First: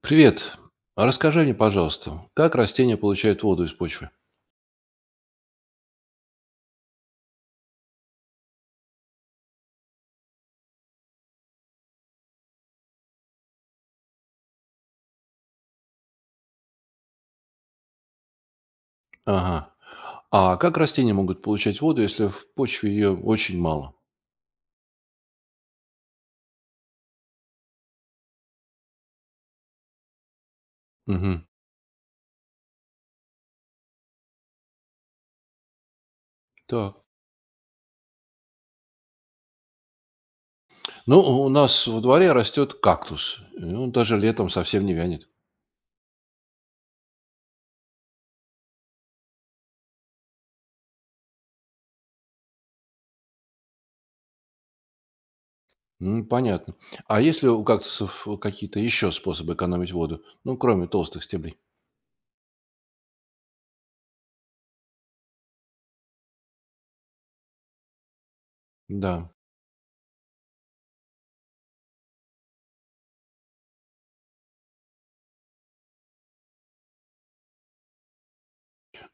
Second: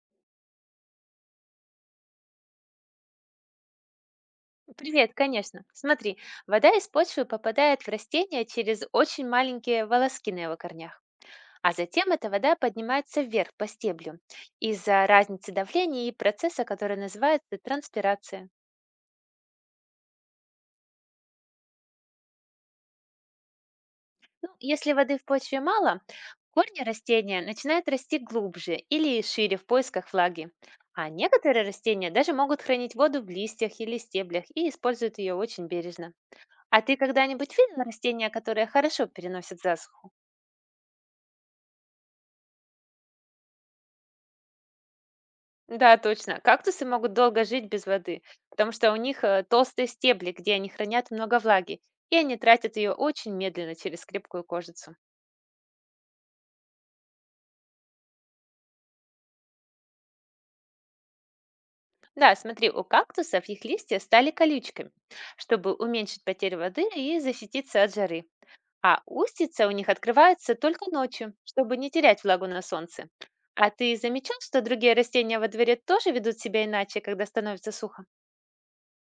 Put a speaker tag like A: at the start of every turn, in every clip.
A: Привет. Расскажи мне, пожалуйста, как растения получают воду из почвы?
B: Привет, конечно. Смотри, вода из почвы попадает в растение через очень маленькие волоски на его корнях, а затем эта вода поднимается вверх по стеблю из-за разницы давления и процесса, который называется транспирация.
A: Ага. А как растения могут получать воду, если в почве ее очень мало?
B: Ну, если воды в почве мало, корни растения начинают расти глубже или шире в поисках влаги. А
A: Угу.
B: некоторые растения даже могут хранить воду в листьях или стеблях и используют ее очень бережно. А ты
A: Так.
B: когда-нибудь видел растения, которые хорошо переносят засуху?
A: Ну, у нас во дворе растет кактус, он даже летом совсем не вянет.
B: Да, точно. Кактусы могут долго жить без воды, потому что у них толстые стебли, где они хранят много влаги, и они тратят ее очень медленно через крепкую кожицу.
A: М, понятно. А есть ли у кактусов какие-то еще способы экономить воду? Ну, кроме толстых стеблей.
B: Да, смотри, у кактусов их листья стали колючками, чтобы уменьшить потерю воды и защититься от жары. А
A: Да.
B: устица у них открывается только ночью, чтобы не терять влагу на солнце. А ты замечал, что другие растения во дворе тоже ведут себя иначе, когда становится сухо?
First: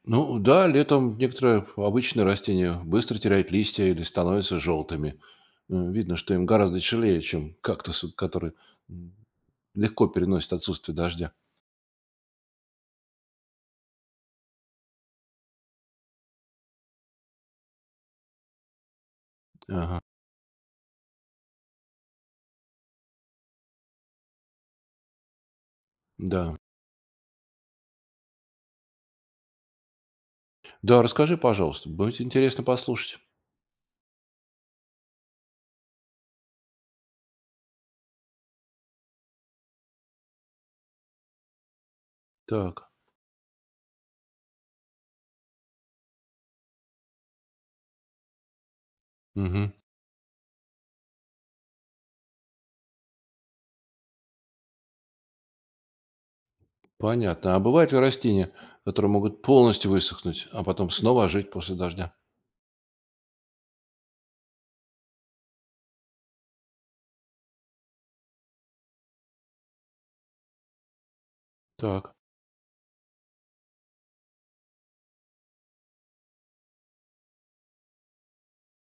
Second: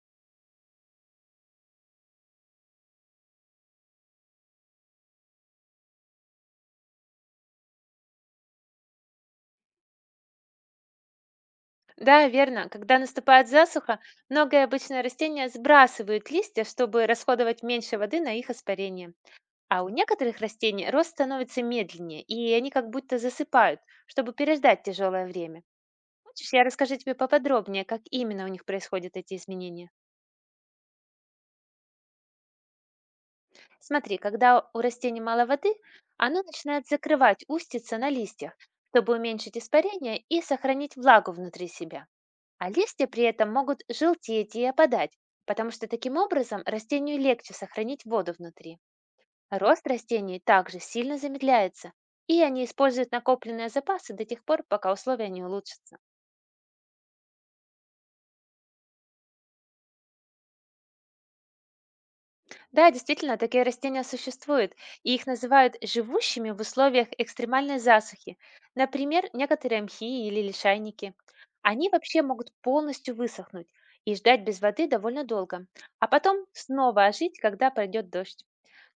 A: Ну да, летом некоторые обычные растения быстро теряют листья или становятся желтыми. Видно, что им гораздо тяжелее, чем кактусы, которые м, легко переносят отсутствие дождя.
B: Да, верно. Когда наступает засуха, многое обычное растения сбрасывают листья, чтобы расходовать меньше воды на их испарение. А у
A: Ага,
B: некоторых растений рост становится медленнее, и они как будто засыпают, чтобы переждать тяжелое время. Хочешь,
A: да.
B: я расскажу тебе поподробнее, как именно у них происходят эти изменения?
A: Да, расскажи, пожалуйста, будет интересно послушать.
B: Смотри, когда у растений мало воды, оно начинает закрывать устица на листьях, чтобы уменьшить испарение и сохранить влагу внутри себя. А
A: Так,
B: листья при этом могут желтеть и опадать, потому что таким образом растению легче сохранить воду внутри.
A: мгм,
B: Рост растений также сильно замедляется, и они используют накопленные запасы до тех пор, пока условия не улучшатся.
A: понятно. А бывают ли растения, которые могут полностью высохнуть, а потом снова ожить после дождя?
B: Да, действительно, такие растения существуют, и их называют живущими в условиях экстремальной засухи, например, некоторые мхи или лишайники. Они
A: Так,
B: вообще могут полностью высохнуть и ждать без воды довольно долго, а потом снова ожить, когда пройдет дождь.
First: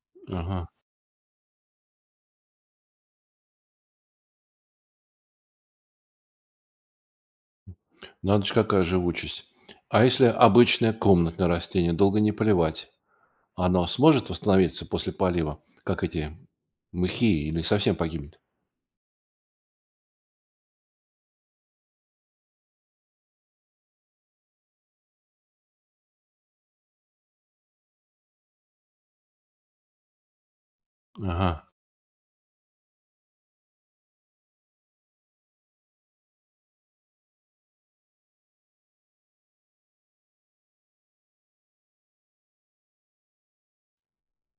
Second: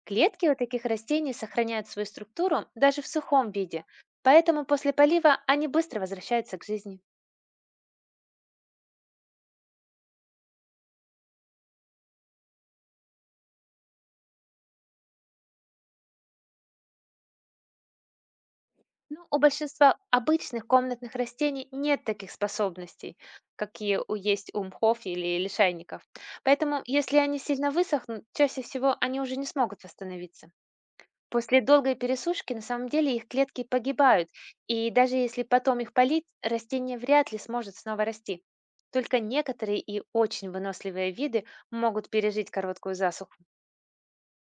B: Клетки у
A: ага.
B: таких растений сохраняют свою структуру даже в сухом виде, поэтому после полива они быстро возвращаются к жизни.
A: Надо же, какая живучесть. А если обычное комнатное растение долго не поливать? Оно сможет восстановиться после полива, как эти мыхи, или совсем погибнет?
B: Но у большинства обычных комнатных растений нет таких способностей, какие у есть у мхов или лишайников. Поэтому, если они сильно высохнут, чаще всего они уже не смогут восстановиться.
A: Ага,
B: После долгой пересушки на самом деле их клетки погибают, и даже если потом их полить, растение вряд ли сможет снова расти. Только некоторые и очень выносливые виды могут пережить короткую засуху.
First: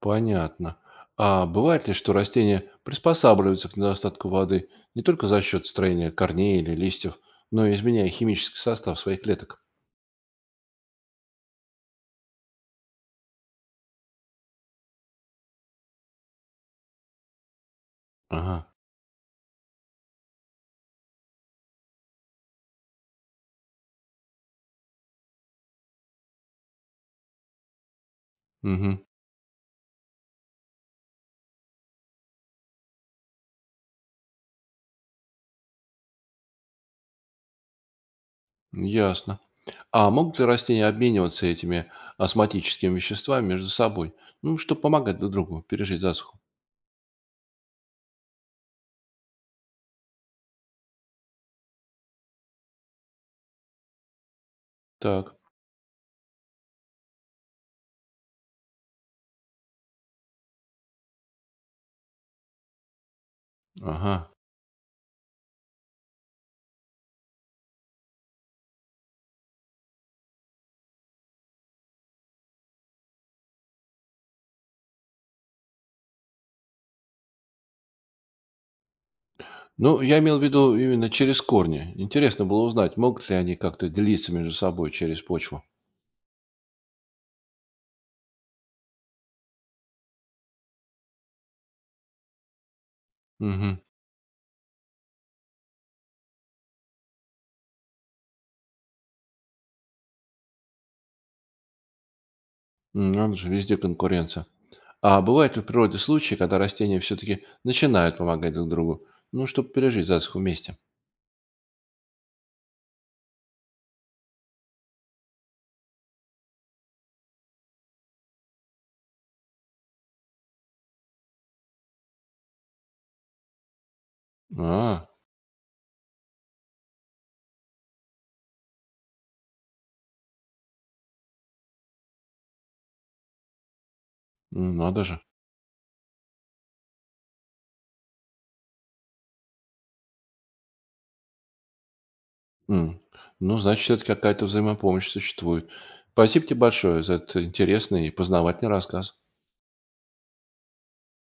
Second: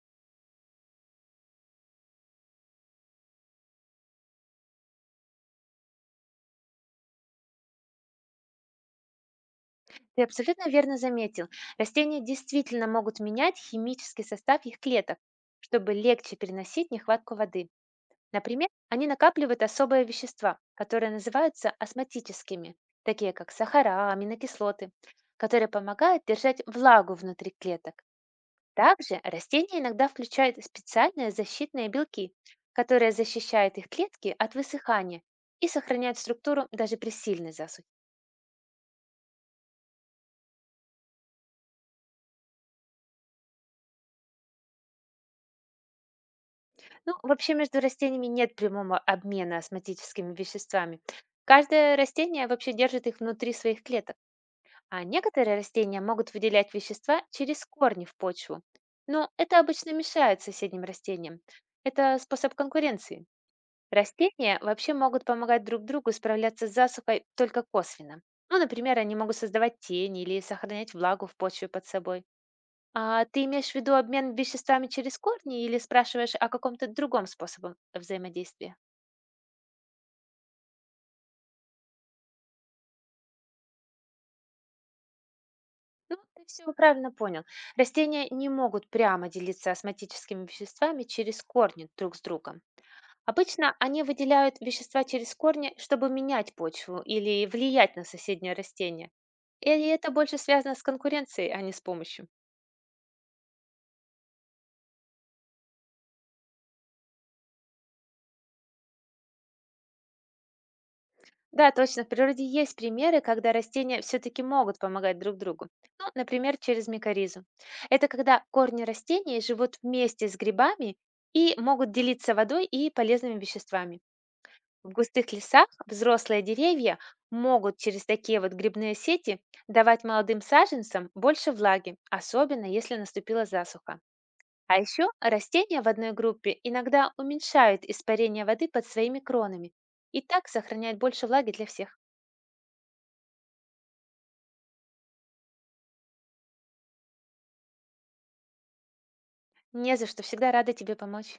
A: понятно. А бывает ли, что растения приспосабливаются к недостатку воды не только за счет строения корней или листьев, но и изменяя химический состав своих клеток?
B: Ты абсолютно верно заметил. Растения действительно могут менять химический состав их клеток, чтобы легче переносить нехватку воды.
A: Ага,
B: Например, они накапливают особые вещества, которые называются осматическими, такие как сахара, аминокислоты, которые помогают держать влагу внутри клеток.
A: мгм,
B: Также растения иногда включают специальные защитные белки, которые защищают их клетки от высыхания и сохраняют структуру даже при сильной засухе.
A: ясно. А могут ли растения обмениваться этими осмотическими веществами между собой, ну, чтобы помогать друг другу пережить засуху?
B: Ну, вообще между растениями нет прямого обмена осмотическими веществами. Каждое растение вообще держит их внутри своих клеток, а
A: Так,
B: некоторые растения могут выделять вещества через корни в почву. Но это обычно мешает соседним растениям. Это способ конкуренции.
A: ага.
B: Растения вообще могут помогать друг другу справляться с засухой только косвенно. Ну, например, они могут создавать тени или сохранять влагу в почве под собой. А ты имеешь в виду обмен веществами через корни или спрашиваешь о каком-то другом способе взаимодействия?
A: Ну, я имел в виду именно через корни. Интересно было узнать, могут ли они как-то делиться между собой через почву.
B: Ну, ты все правильно понял. Растения не могут прямо делиться осматическими веществами через корни друг с другом. Обычно
A: Угу.
B: они выделяют вещества через корни, чтобы менять почву или влиять на соседнее растение. И это больше связано с конкуренцией, а не с помощью.
A: Надо же, везде конкуренция. А бывают ли в природе случаи, когда растения все-таки начинают помогать друг другу, ну, чтобы пережить засуху вместе?
B: Да, точно, в природе есть примеры, когда растения все-таки могут помогать друг другу. Ну, например, через микоризу. Это когда корни растений живут вместе с грибами и могут делиться водой и полезными веществами. В
A: А,
B: густых лесах взрослые деревья могут через такие вот грибные сети давать молодым саженцам больше влаги, особенно если наступила засуха.
A: м,
B: А
A: надо
B: еще
A: же.
B: растения в одной группе иногда уменьшают испарение воды под своими кронами и так сохраняют больше влаги для всех.
A: М. Ну, значит, все-таки какая-то взаимопомощь существует. Спасибо тебе большое за этот интересный и познавательный рассказ.
B: Не за что, всегда рада тебе помочь.